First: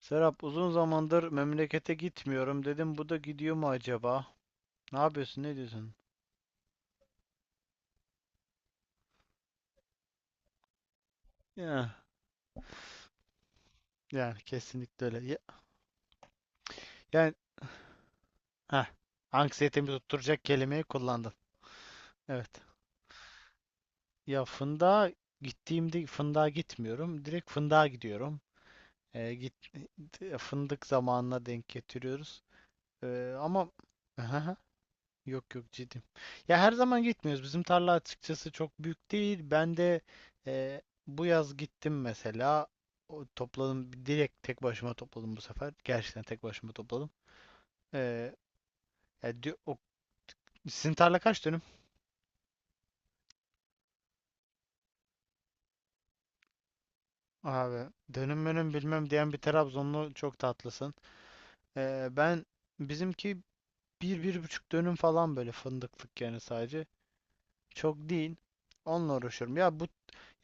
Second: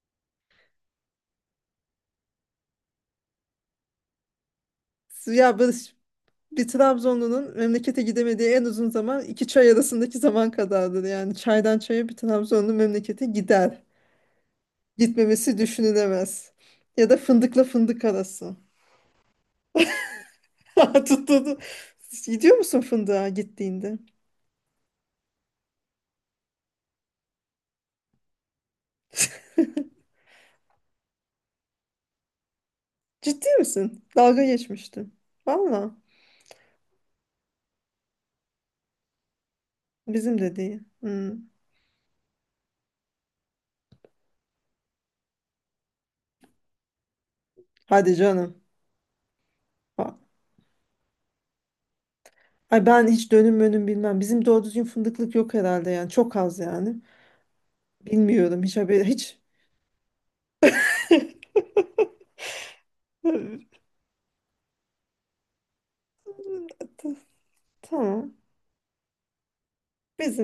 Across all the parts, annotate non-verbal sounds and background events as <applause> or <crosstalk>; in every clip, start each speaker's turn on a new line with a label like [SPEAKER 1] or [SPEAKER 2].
[SPEAKER 1] Serap, uzun zamandır memlekete gitmiyorum. Dedim bu da gidiyor mu acaba? Ne yapıyorsun? Ne
[SPEAKER 2] Ya
[SPEAKER 1] diyorsun?
[SPEAKER 2] Barış bir Trabzonlu'nun memlekete gidemediği en uzun zaman iki çay arasındaki zaman kadardır. Yani çaydan
[SPEAKER 1] Ya,
[SPEAKER 2] çaya bir Trabzonlu memlekete gider.
[SPEAKER 1] yani kesinlikle öyle. Ya,
[SPEAKER 2] Gitmemesi düşünülemez. Ya da
[SPEAKER 1] yani,
[SPEAKER 2] fındıkla fındık arası.
[SPEAKER 1] heh, anksiyetemi tutturacak kelimeyi
[SPEAKER 2] <laughs>
[SPEAKER 1] kullandın.
[SPEAKER 2] Tuttuğunu. Gidiyor
[SPEAKER 1] Evet.
[SPEAKER 2] musun fındığa gittiğinde?
[SPEAKER 1] Ya fındığa gittiğimde fındığa gitmiyorum. Direkt fındığa gidiyorum. Ee, git,
[SPEAKER 2] <laughs>
[SPEAKER 1] Fındık zamanına denk getiriyoruz.
[SPEAKER 2] Ciddi
[SPEAKER 1] Ama.
[SPEAKER 2] misin? Dalga
[SPEAKER 1] <laughs>
[SPEAKER 2] geçmiştim.
[SPEAKER 1] Yok yok,
[SPEAKER 2] Valla.
[SPEAKER 1] ciddiyim. Ya her zaman gitmiyoruz. Bizim tarla açıkçası çok büyük değil. Ben de
[SPEAKER 2] Bizim de değil.
[SPEAKER 1] bu
[SPEAKER 2] Hmm.
[SPEAKER 1] yaz gittim mesela. O, topladım. Direkt tek başıma topladım bu sefer. Gerçekten tek başıma topladım.
[SPEAKER 2] Hadi
[SPEAKER 1] E,
[SPEAKER 2] canım.
[SPEAKER 1] ya diyor- o-
[SPEAKER 2] Ha-
[SPEAKER 1] Sizin tarla kaç dönüm?
[SPEAKER 2] Ay, ben hiç dönüm önüm bilmem. Bizim doğru düzgün fındıklık yok herhalde yani. Çok az yani.
[SPEAKER 1] Abi, dönüm
[SPEAKER 2] Bilmiyorum,
[SPEAKER 1] dönüm
[SPEAKER 2] hiç haberi
[SPEAKER 1] bilmem diyen bir
[SPEAKER 2] hiç.
[SPEAKER 1] Trabzonlu, çok tatlısın. E, ben Bizimki
[SPEAKER 2] <laughs>
[SPEAKER 1] bir, bir buçuk dönüm falan, böyle fındıklık yani, sadece.
[SPEAKER 2] T-
[SPEAKER 1] Çok
[SPEAKER 2] Tamam.
[SPEAKER 1] değil. Onunla uğraşıyorum.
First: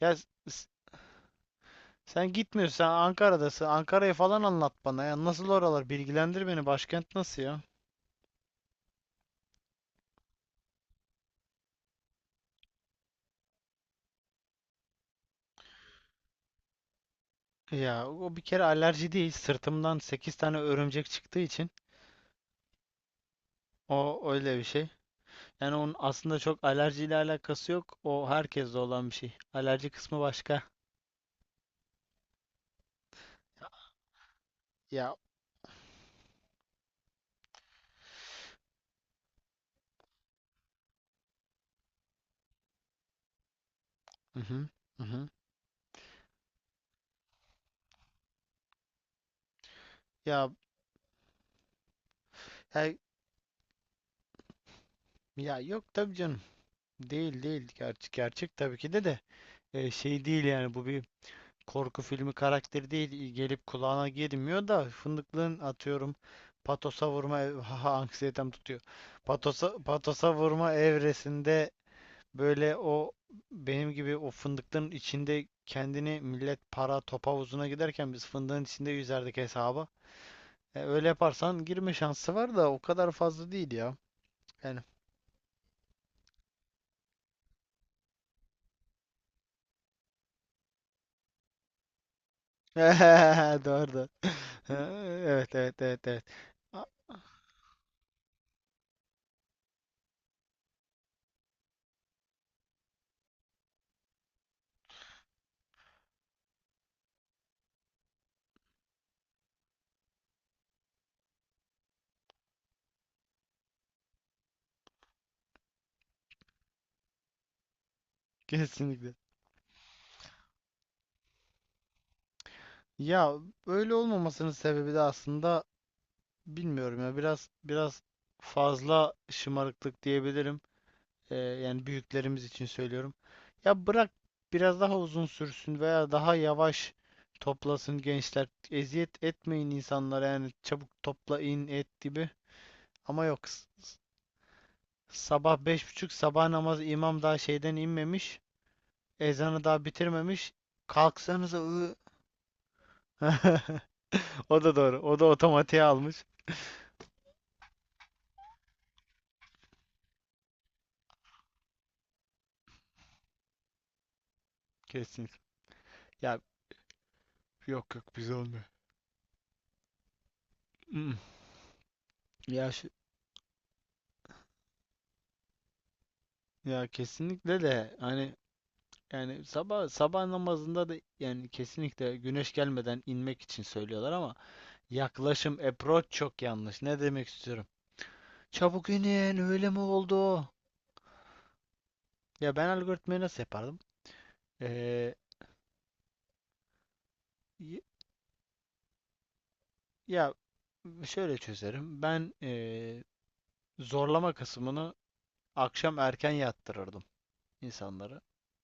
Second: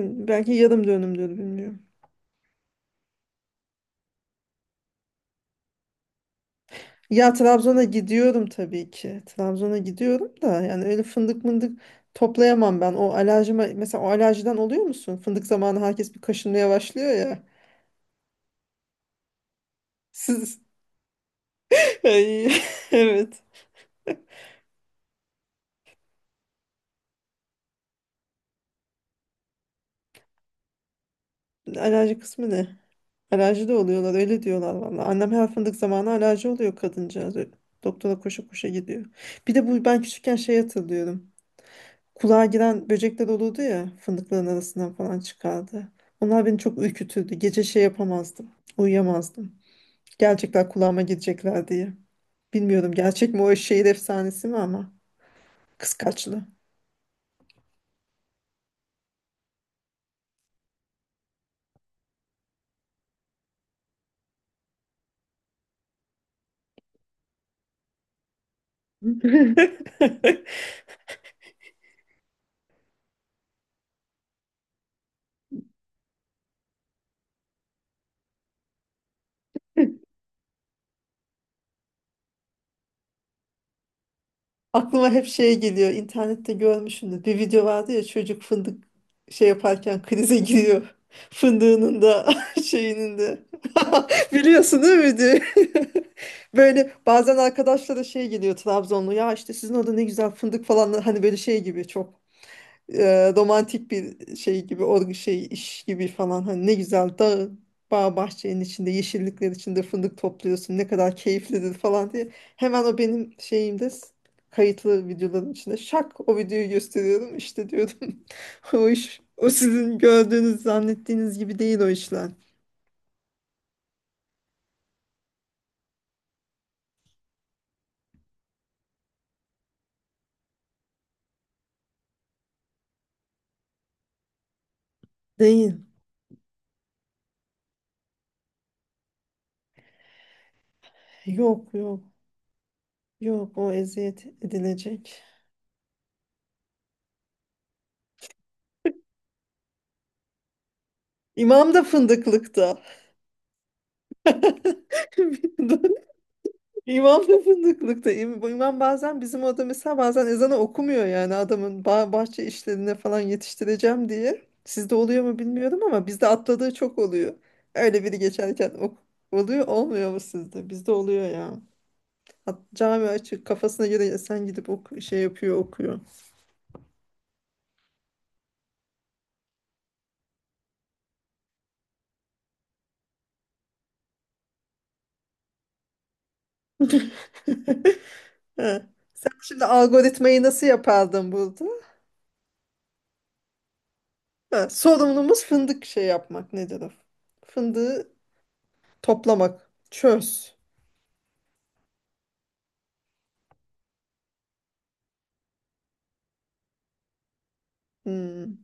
[SPEAKER 1] ya
[SPEAKER 2] belki
[SPEAKER 1] s-
[SPEAKER 2] yarım dönümdür, bilmiyorum.
[SPEAKER 1] Sen gitmiyorsun, sen Ankara'dasın. Ankara'yı falan anlat bana ya. Nasıl oralar? Bilgilendir beni. Başkent
[SPEAKER 2] Ya
[SPEAKER 1] nasıl ya?
[SPEAKER 2] Trabzon'a gidiyorum tabii ki. Trabzon'a gidiyorum da yani öyle fındık mındık toplayamam ben. O alerjime mesela, o alerjiden oluyor musun? Fındık zamanı herkes bir kaşınmaya başlıyor ya.
[SPEAKER 1] Ya, o bir kere alerji değil. Sırtımdan sekiz tane
[SPEAKER 2] Siz
[SPEAKER 1] örümcek çıktığı için,
[SPEAKER 2] <laughs> Ay, <laughs> evet.
[SPEAKER 1] o öyle bir şey. Yani onun aslında çok alerjiyle alakası yok. O herkeste olan bir şey. Alerji kısmı başka.
[SPEAKER 2] Alerji kısmı ne? Alerji de oluyorlar, öyle diyorlar valla.
[SPEAKER 1] Ya,
[SPEAKER 2] Annem her fındık zamanı alerji oluyor kadıncağız. Öyle doktora koşa koşa gidiyor. Bir de bu, ben küçükken şey hatırlıyorum. Kulağa giren böcekler olurdu ya,
[SPEAKER 1] hı
[SPEAKER 2] fındıkların
[SPEAKER 1] hı,
[SPEAKER 2] arasından
[SPEAKER 1] hı
[SPEAKER 2] falan
[SPEAKER 1] hı.
[SPEAKER 2] çıkardı. Onlar beni çok ürkütürdü. Gece şey yapamazdım. Uyuyamazdım.
[SPEAKER 1] Ya
[SPEAKER 2] Gerçekten kulağıma girecekler diye. Bilmiyorum
[SPEAKER 1] he-
[SPEAKER 2] gerçek mi, o şehir efsanesi mi ama
[SPEAKER 1] ya yok, tabii canım.
[SPEAKER 2] kıskaçlı.
[SPEAKER 1] Değil değil. Gerçek, gerçek tabii ki de de. Şey değil yani, bu bir korku filmi karakteri değil, gelip kulağına girmiyor da fındıklığın, atıyorum, patosa vurma <laughs> haha, anksiyetem tutuyor. Patosa patosa vurma evresinde, böyle o benim gibi o fındıklığın içinde kendini, millet para top havuzuna giderken biz fındığın içinde yüzerdik hesaba. Öyle yaparsan girme şansı var da o kadar fazla değil ya. Yani
[SPEAKER 2] Aklıma hep şey geliyor. İnternette görmüşsündür. Bir video vardı ya, çocuk fındık şey yaparken krize giriyor. <laughs> Fındığının da <laughs>
[SPEAKER 1] <laughs>
[SPEAKER 2] şeyinin de.
[SPEAKER 1] doğru. <laughs>
[SPEAKER 2] <laughs>
[SPEAKER 1] Doğru.
[SPEAKER 2] Biliyorsun değil mi diye.
[SPEAKER 1] Evet, evet, evet, evet.
[SPEAKER 2] <laughs>
[SPEAKER 1] A-
[SPEAKER 2] Böyle bazen arkadaşlara şey geliyor, Trabzonlu. Ya işte sizin orada ne güzel fındık falan. Hani böyle şey gibi, çok romantik bir şey gibi, şey iş gibi falan, hani ne güzel dağ bağ bahçenin içinde, yeşillikler içinde fındık topluyorsun, ne kadar keyiflidir falan diye hemen o benim şeyimde kayıtlı videoların içinde şak o videoyu gösteriyorum, işte diyordum, <laughs> o
[SPEAKER 1] Kesinlikle.
[SPEAKER 2] iş, o sizin gördüğünüz zannettiğiniz gibi değil o işler,
[SPEAKER 1] Ya, öyle olmamasının sebebi de aslında, bilmiyorum ya, biraz fazla şımarıklık diyebilirim. Yani büyüklerimiz için söylüyorum. Ya, bırak biraz daha uzun
[SPEAKER 2] değil.
[SPEAKER 1] sürsün veya daha yavaş toplasın gençler. Eziyet etmeyin insanlara yani, çabuk toplayın
[SPEAKER 2] Yok,
[SPEAKER 1] et
[SPEAKER 2] yok,
[SPEAKER 1] gibi. Ama yok.
[SPEAKER 2] yok, o eziyet edilecek.
[SPEAKER 1] Sabah 5:30, sabah namazı, imam daha şeyden inmemiş. Ezanı daha bitirmemiş. Kalksanıza.
[SPEAKER 2] İmam da fındıklıkta.
[SPEAKER 1] <laughs> O da doğru. O da otomatiğe
[SPEAKER 2] <laughs>
[SPEAKER 1] almış.
[SPEAKER 2] İmam da fındıklıkta. İmam bazen bizim orada mesela bazen ezanı okumuyor, yani adamın bahçe işlerine falan yetiştireceğim diye. Sizde oluyor
[SPEAKER 1] Kesin.
[SPEAKER 2] mu bilmiyorum ama bizde
[SPEAKER 1] Ya
[SPEAKER 2] atladığı çok oluyor.
[SPEAKER 1] yok
[SPEAKER 2] Öyle
[SPEAKER 1] yok,
[SPEAKER 2] biri
[SPEAKER 1] bize olmuyor.
[SPEAKER 2] geçerken oluyor, olmuyor mu sizde? Bizde
[SPEAKER 1] Mm.
[SPEAKER 2] oluyor ya. Hat
[SPEAKER 1] Ya şu,
[SPEAKER 2] cami açık, kafasına göre sen gidip şey yapıyor, okuyor.
[SPEAKER 1] ya kesinlikle de hani, yani sabah sabah namazında da yani, kesinlikle güneş gelmeden inmek için söylüyorlar ama yaklaşım, approach, çok yanlış. Ne demek istiyorum?
[SPEAKER 2] <laughs> Ha.
[SPEAKER 1] Çabuk
[SPEAKER 2] Sen
[SPEAKER 1] inin
[SPEAKER 2] şimdi
[SPEAKER 1] öyle mi
[SPEAKER 2] algoritmayı
[SPEAKER 1] oldu?
[SPEAKER 2] nasıl yapardın burada?
[SPEAKER 1] Ya, ben algoritmayı nasıl yapardım?
[SPEAKER 2] Ha,
[SPEAKER 1] Ee,
[SPEAKER 2] sorumlumuz fındık şey yapmak, nedir o?
[SPEAKER 1] y-
[SPEAKER 2] Fındığı toplamak.
[SPEAKER 1] ya
[SPEAKER 2] Çöz.
[SPEAKER 1] şöyle çözerim. Ben, zorlama kısmını akşam erken yattırırdım insanları.
[SPEAKER 2] Hmm.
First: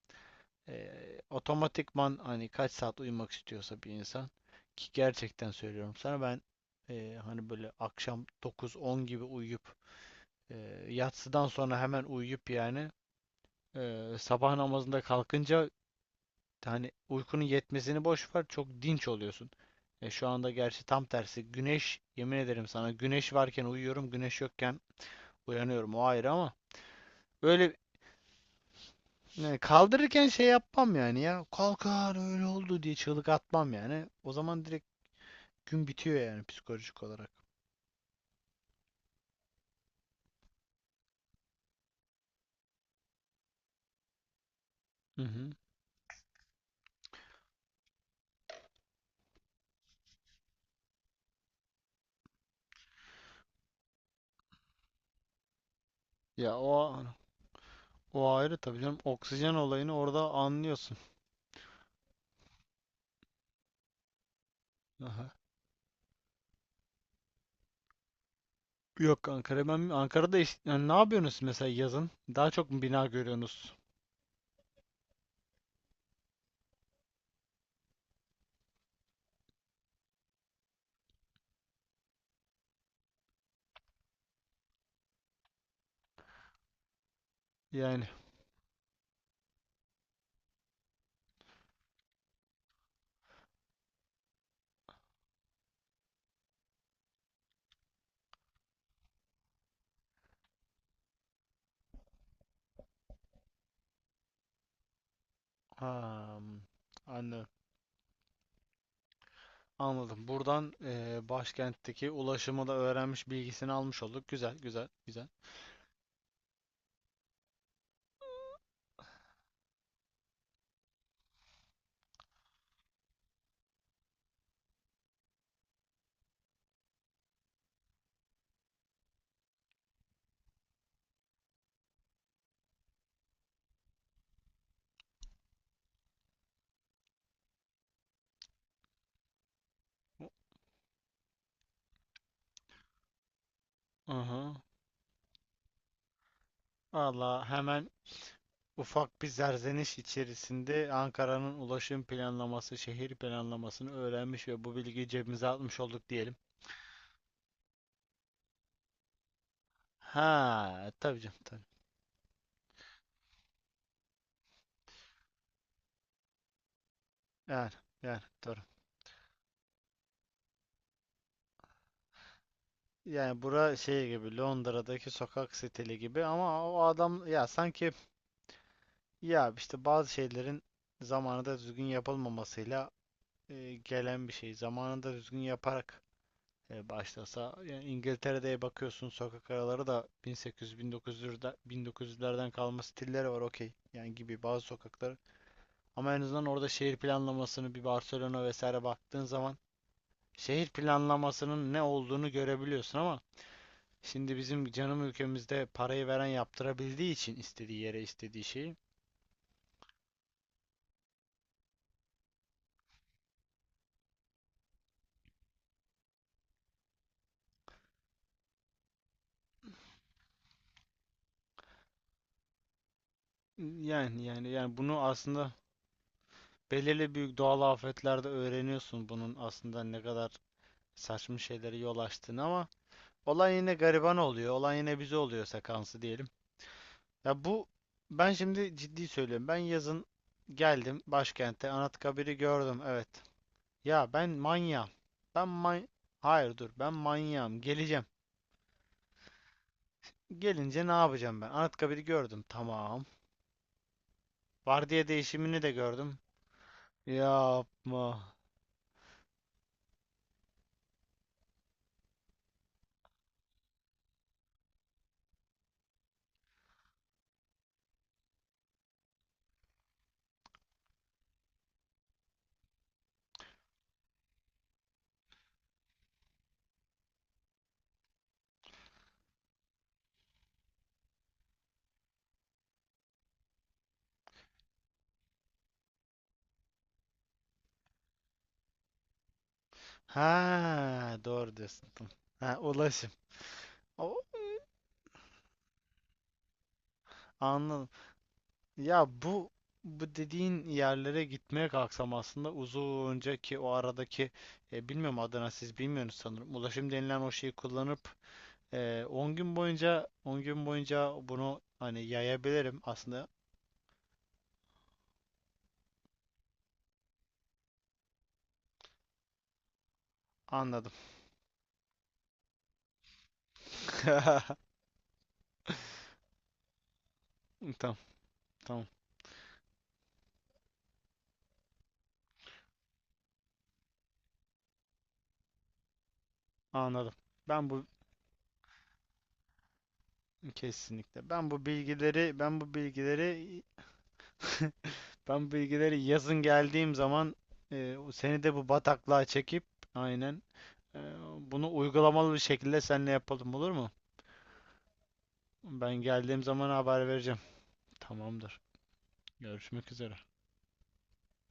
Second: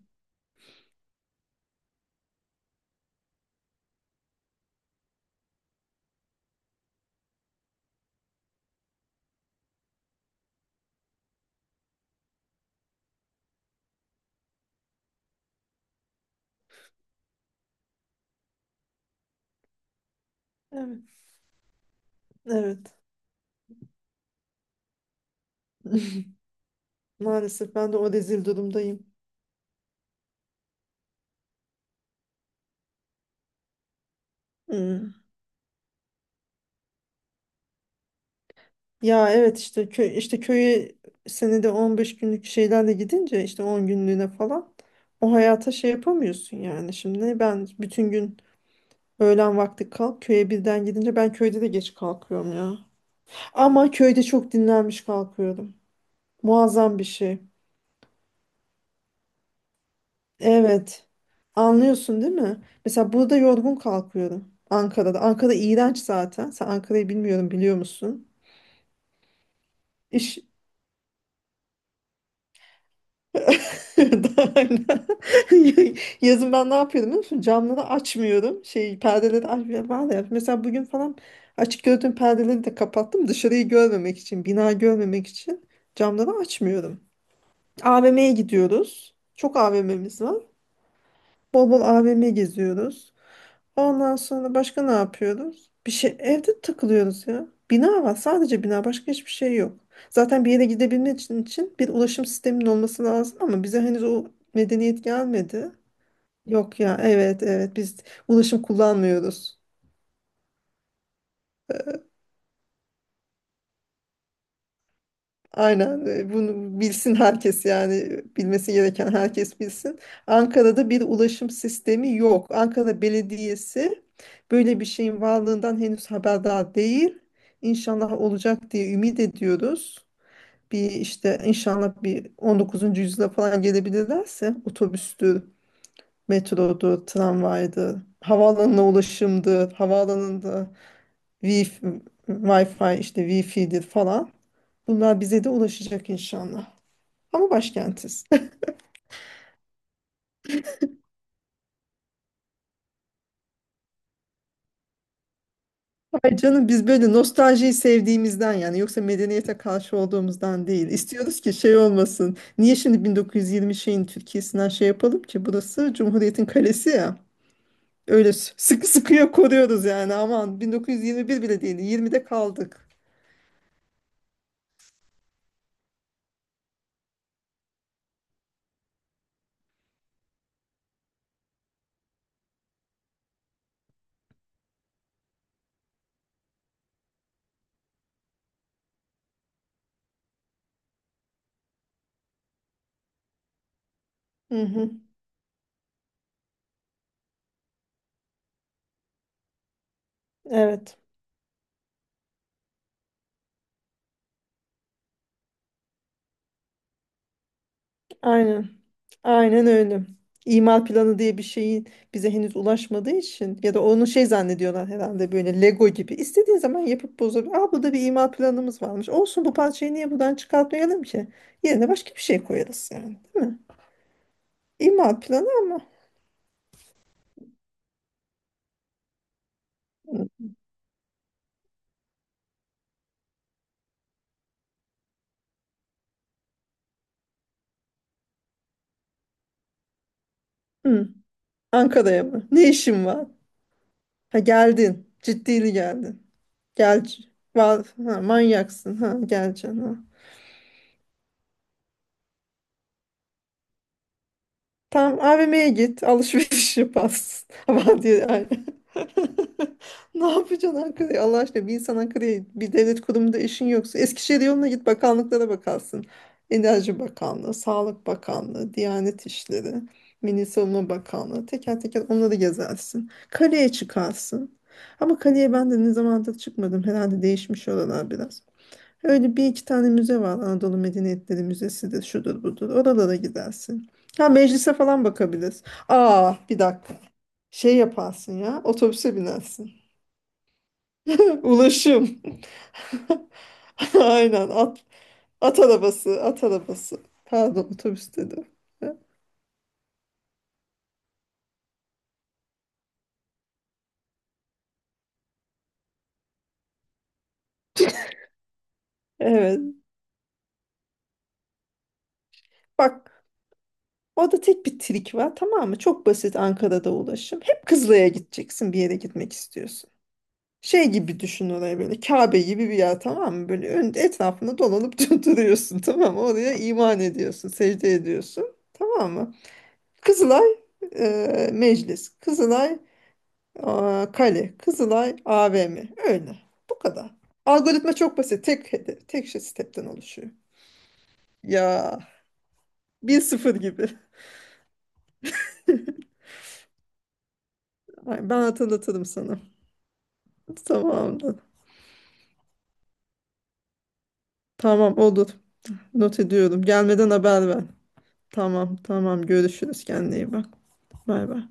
[SPEAKER 1] Otomatikman, hani kaç saat uyumak istiyorsa bir insan, ki gerçekten söylüyorum sana ben, hani böyle akşam dokuz on gibi uyuyup, eee, yatsıdan sonra hemen uyuyup yani, sabah namazında kalkınca, hani uykunun yetmesini boş ver, çok dinç oluyorsun. Şu anda gerçi
[SPEAKER 2] Evet,
[SPEAKER 1] tam tersi, güneş, yemin ederim
[SPEAKER 2] evet.
[SPEAKER 1] sana, güneş varken uyuyorum, güneş yokken uyanıyorum, o ayrı
[SPEAKER 2] <laughs>
[SPEAKER 1] ama,
[SPEAKER 2] Maalesef
[SPEAKER 1] öyle.
[SPEAKER 2] ben de o rezil durumdayım.
[SPEAKER 1] Yani kaldırırken şey yapmam yani ya. Kalkar öyle oldu diye çığlık atmam yani. O zaman direkt
[SPEAKER 2] Hmm.
[SPEAKER 1] gün bitiyor yani, psikolojik olarak.
[SPEAKER 2] Ya evet, işte köy, işte köye senede 15 günlük şeylerle gidince, işte 10 günlüğüne falan,
[SPEAKER 1] Hı
[SPEAKER 2] o
[SPEAKER 1] hı.
[SPEAKER 2] hayata şey yapamıyorsun yani. Şimdi ben bütün gün öğlen vakti kalk, köye birden gidince ben köyde de geç kalkıyorum ya. Ama köyde çok dinlenmiş kalkıyorum.
[SPEAKER 1] Ya,
[SPEAKER 2] Muazzam bir
[SPEAKER 1] o
[SPEAKER 2] şey.
[SPEAKER 1] o ayrı tabii canım. Oksijen olayını orada anlıyorsun.
[SPEAKER 2] Evet. Anlıyorsun değil mi? Mesela burada yorgun kalkıyorum. Ankara'da.
[SPEAKER 1] Aha.
[SPEAKER 2] Ankara iğrenç zaten. Sen Ankara'yı bilmiyorum biliyor musun?
[SPEAKER 1] Yok, Ankara, ben Ankara'da
[SPEAKER 2] İş
[SPEAKER 1] yani, ne yapıyorsunuz mesela yazın? Daha çok mu bina görüyorsunuz?
[SPEAKER 2] <laughs> daha hala. <laughs> Yazın ben ne yapıyordum biliyor musun? Camları açmıyorum. Şey, perdeleri açmıyorum. Ben de mesela bugün falan açık gördüğüm perdeleri de kapattım. Dışarıyı görmemek için, bina görmemek için camları açmıyorum.
[SPEAKER 1] Yani
[SPEAKER 2] AVM'ye gidiyoruz. Çok AVM'miz var. Bol bol AVM geziyoruz. Ondan sonra başka ne yapıyoruz? Bir şey, evde takılıyoruz ya. Bina var, sadece bina, başka hiçbir şey yok. Zaten bir yere gidebilmek için bir ulaşım sisteminin olması lazım ama bize henüz o medeniyet gelmedi.
[SPEAKER 1] ha,
[SPEAKER 2] Yok ya, evet
[SPEAKER 1] anladım.
[SPEAKER 2] evet, biz ulaşım kullanmıyoruz.
[SPEAKER 1] Anladım. Buradan, başkentteki ulaşımı da öğrenmiş, bilgisini almış olduk. Güzel, güzel, güzel.
[SPEAKER 2] Aynen, bunu bilsin herkes yani, bilmesi gereken herkes bilsin. Ankara'da bir ulaşım sistemi yok. Ankara Belediyesi böyle bir şeyin varlığından henüz haberdar değil. İnşallah olacak diye ümit ediyoruz. Bir işte inşallah bir 19'uncu yüzyıla falan gelebilirlerse, otobüstür, metrodur, tramvaydır, havaalanına ulaşımdır, havaalanında wi Wi-Fi, işte Wi-Fi'dir falan.
[SPEAKER 1] Aha.
[SPEAKER 2] Bunlar bize de ulaşacak inşallah.
[SPEAKER 1] Valla
[SPEAKER 2] Ama
[SPEAKER 1] hemen.
[SPEAKER 2] başkentiz. <laughs>
[SPEAKER 1] Ufak bir zerzeniş içerisinde Ankara'nın ulaşım planlaması, şehir planlamasını öğrenmiş ve bu bilgiyi cebimize atmış olduk
[SPEAKER 2] Ay
[SPEAKER 1] diyelim.
[SPEAKER 2] canım, biz böyle nostaljiyi sevdiğimizden yani, yoksa medeniyete karşı olduğumuzdan değil.
[SPEAKER 1] Ha, tabii canım,
[SPEAKER 2] İstiyoruz ki
[SPEAKER 1] tabii.
[SPEAKER 2] şey olmasın. Niye şimdi 1920 şeyin Türkiye'sinden şey yapalım ki? Burası Cumhuriyet'in kalesi ya.
[SPEAKER 1] Yani, yani,
[SPEAKER 2] Öyle
[SPEAKER 1] doğru.
[SPEAKER 2] sıkı sıkıya koruyoruz yani. Aman 1921 bile değil. 20'de kaldık.
[SPEAKER 1] Yani bura şey gibi, Londra'daki sokak stili gibi, ama o adam, ya sanki, ya işte bazı şeylerin zamanında düzgün yapılmamasıyla gelen bir şey. Zamanında düzgün yaparak başlasa. Yani İngiltere'de bakıyorsun, sokak araları da 1800-1900'lerden 1900'lerden kalma stilleri var, okey. Yani gibi
[SPEAKER 2] Hı
[SPEAKER 1] bazı
[SPEAKER 2] hı.
[SPEAKER 1] sokakları. Ama en azından orada şehir planlamasını, bir Barcelona vesaire baktığın zaman şehir
[SPEAKER 2] Evet.
[SPEAKER 1] planlamasının ne olduğunu görebiliyorsun, ama şimdi bizim canım ülkemizde parayı veren yaptırabildiği için istediği yere istediği
[SPEAKER 2] Aynen.
[SPEAKER 1] şeyi.
[SPEAKER 2] Aynen öyle. İmal planı diye bir şeyin bize henüz ulaşmadığı için, ya da onu şey zannediyorlar herhalde, böyle Lego gibi. İstediğin zaman yapıp bozabilir. Aa, burada bir imal planımız varmış. Olsun, bu parçayı niye buradan çıkartmayalım ki? Yerine başka bir şey koyarız yani. Değil mi?
[SPEAKER 1] Yani bunu
[SPEAKER 2] İmal planı
[SPEAKER 1] aslında
[SPEAKER 2] ama.
[SPEAKER 1] belirli büyük doğal afetlerde öğreniyorsun, bunun aslında ne kadar
[SPEAKER 2] Hı.
[SPEAKER 1] saçma şeylere yol açtığını, ama. Olan yine gariban oluyor. Olan yine bize oluyor sekansı diyelim. Ya ben şimdi ciddi söylüyorum. Ben yazın geldim
[SPEAKER 2] Hı.
[SPEAKER 1] başkente,
[SPEAKER 2] Ankara'ya
[SPEAKER 1] Anıtkabir'i
[SPEAKER 2] mı? Ne
[SPEAKER 1] gördüm.
[SPEAKER 2] işin
[SPEAKER 1] Evet.
[SPEAKER 2] var?
[SPEAKER 1] Ya, ben
[SPEAKER 2] Ha,
[SPEAKER 1] manyağım.
[SPEAKER 2] geldin.
[SPEAKER 1] Ben
[SPEAKER 2] Ciddili
[SPEAKER 1] man
[SPEAKER 2] geldin.
[SPEAKER 1] Hayır, dur. Ben
[SPEAKER 2] Gel.
[SPEAKER 1] manyağım.
[SPEAKER 2] Var.
[SPEAKER 1] Geleceğim.
[SPEAKER 2] Ha, manyaksın. Ha, geleceksin. Ha.
[SPEAKER 1] Gelince ne yapacağım ben? Anıtkabir'i gördüm. Tamam. Vardiya
[SPEAKER 2] Tamam,
[SPEAKER 1] değişimini
[SPEAKER 2] AVM'ye
[SPEAKER 1] de
[SPEAKER 2] git,
[SPEAKER 1] gördüm.
[SPEAKER 2] alışveriş yaparsın. <laughs> Ama diyor
[SPEAKER 1] Yapma.
[SPEAKER 2] yani. <laughs> Ne yapacaksın Ankara'ya? Allah aşkına, bir insan Ankara'ya bir devlet kurumunda işin yoksa, Eskişehir yoluna git bakanlıklara bakarsın. Enerji Bakanlığı, Sağlık Bakanlığı, Diyanet İşleri, Milli Savunma Bakanlığı, teker teker onları gezersin. Kaleye çıkarsın. Ama kaleye ben de ne zamandır çıkmadım. Herhalde değişmiş oralar biraz. Öyle bir iki tane müze var. Anadolu Medeniyetleri Müzesi'dir, şudur budur. Oralara gidersin. Ha, meclise falan bakabiliriz. Aa, bir dakika. Şey yaparsın ya. Otobüse binersin.
[SPEAKER 1] Ha,
[SPEAKER 2] <laughs>
[SPEAKER 1] doğru diyorsun. Tamam.
[SPEAKER 2] Ulaşım.
[SPEAKER 1] Ha, ulaşım.
[SPEAKER 2] <laughs>
[SPEAKER 1] O,
[SPEAKER 2] Aynen, at, at arabası, at arabası. Pardon,
[SPEAKER 1] anladım.
[SPEAKER 2] otobüs dedim.
[SPEAKER 1] Ya, bu dediğin yerlere gitmeye kalksam aslında uzunca, ki o aradaki, bilmiyorum, Adana, siz bilmiyorsunuz sanırım. Ulaşım denilen o şeyi kullanıp 10 gün
[SPEAKER 2] Evet.
[SPEAKER 1] boyunca, 10 gün boyunca bunu hani yayabilirim
[SPEAKER 2] Bak,
[SPEAKER 1] aslında.
[SPEAKER 2] orada tek bir trik var, tamam mı? Çok basit Ankara'da ulaşım. Hep Kızılay'a gideceksin, bir yere gitmek istiyorsun. Şey
[SPEAKER 1] Anladım.
[SPEAKER 2] gibi düşün orayı, böyle Kabe gibi bir yer, tamam mı? Böyle ön,
[SPEAKER 1] <laughs>
[SPEAKER 2] etrafında dolanıp <laughs> duruyorsun, tamam mı? Oraya iman ediyorsun, secde
[SPEAKER 1] Tamam,
[SPEAKER 2] ediyorsun,
[SPEAKER 1] tamam.
[SPEAKER 2] tamam mı? Kızılay e, meclis, Kızılay e, kale, Kızılay AVM, öyle. Bu
[SPEAKER 1] Anladım.
[SPEAKER 2] kadar.
[SPEAKER 1] Ben bu
[SPEAKER 2] Algoritma çok basit. Tek hedef, tek şey stepten oluşuyor.
[SPEAKER 1] Kesinlikle. Ben bu
[SPEAKER 2] Ya
[SPEAKER 1] bilgileri ben bu
[SPEAKER 2] 1-0
[SPEAKER 1] bilgileri
[SPEAKER 2] gibi.
[SPEAKER 1] <laughs> Ben bu bilgileri yazın geldiğim zaman,
[SPEAKER 2] Ay, ben
[SPEAKER 1] seni de bu
[SPEAKER 2] hatırlatırım
[SPEAKER 1] bataklığa
[SPEAKER 2] sana.
[SPEAKER 1] çekip, aynen. Ee,
[SPEAKER 2] Tamamdır.
[SPEAKER 1] Bunu uygulamalı bir şekilde seninle yapalım, olur mu?
[SPEAKER 2] Tamam, olur.
[SPEAKER 1] Ben
[SPEAKER 2] Not
[SPEAKER 1] geldiğim
[SPEAKER 2] ediyorum.
[SPEAKER 1] zaman haber
[SPEAKER 2] Gelmeden
[SPEAKER 1] vereceğim.
[SPEAKER 2] haber ver.
[SPEAKER 1] Tamamdır.
[SPEAKER 2] Tamam tamam, görüşürüz.
[SPEAKER 1] Görüşmek üzere.
[SPEAKER 2] Kendine iyi bak. Bay bay.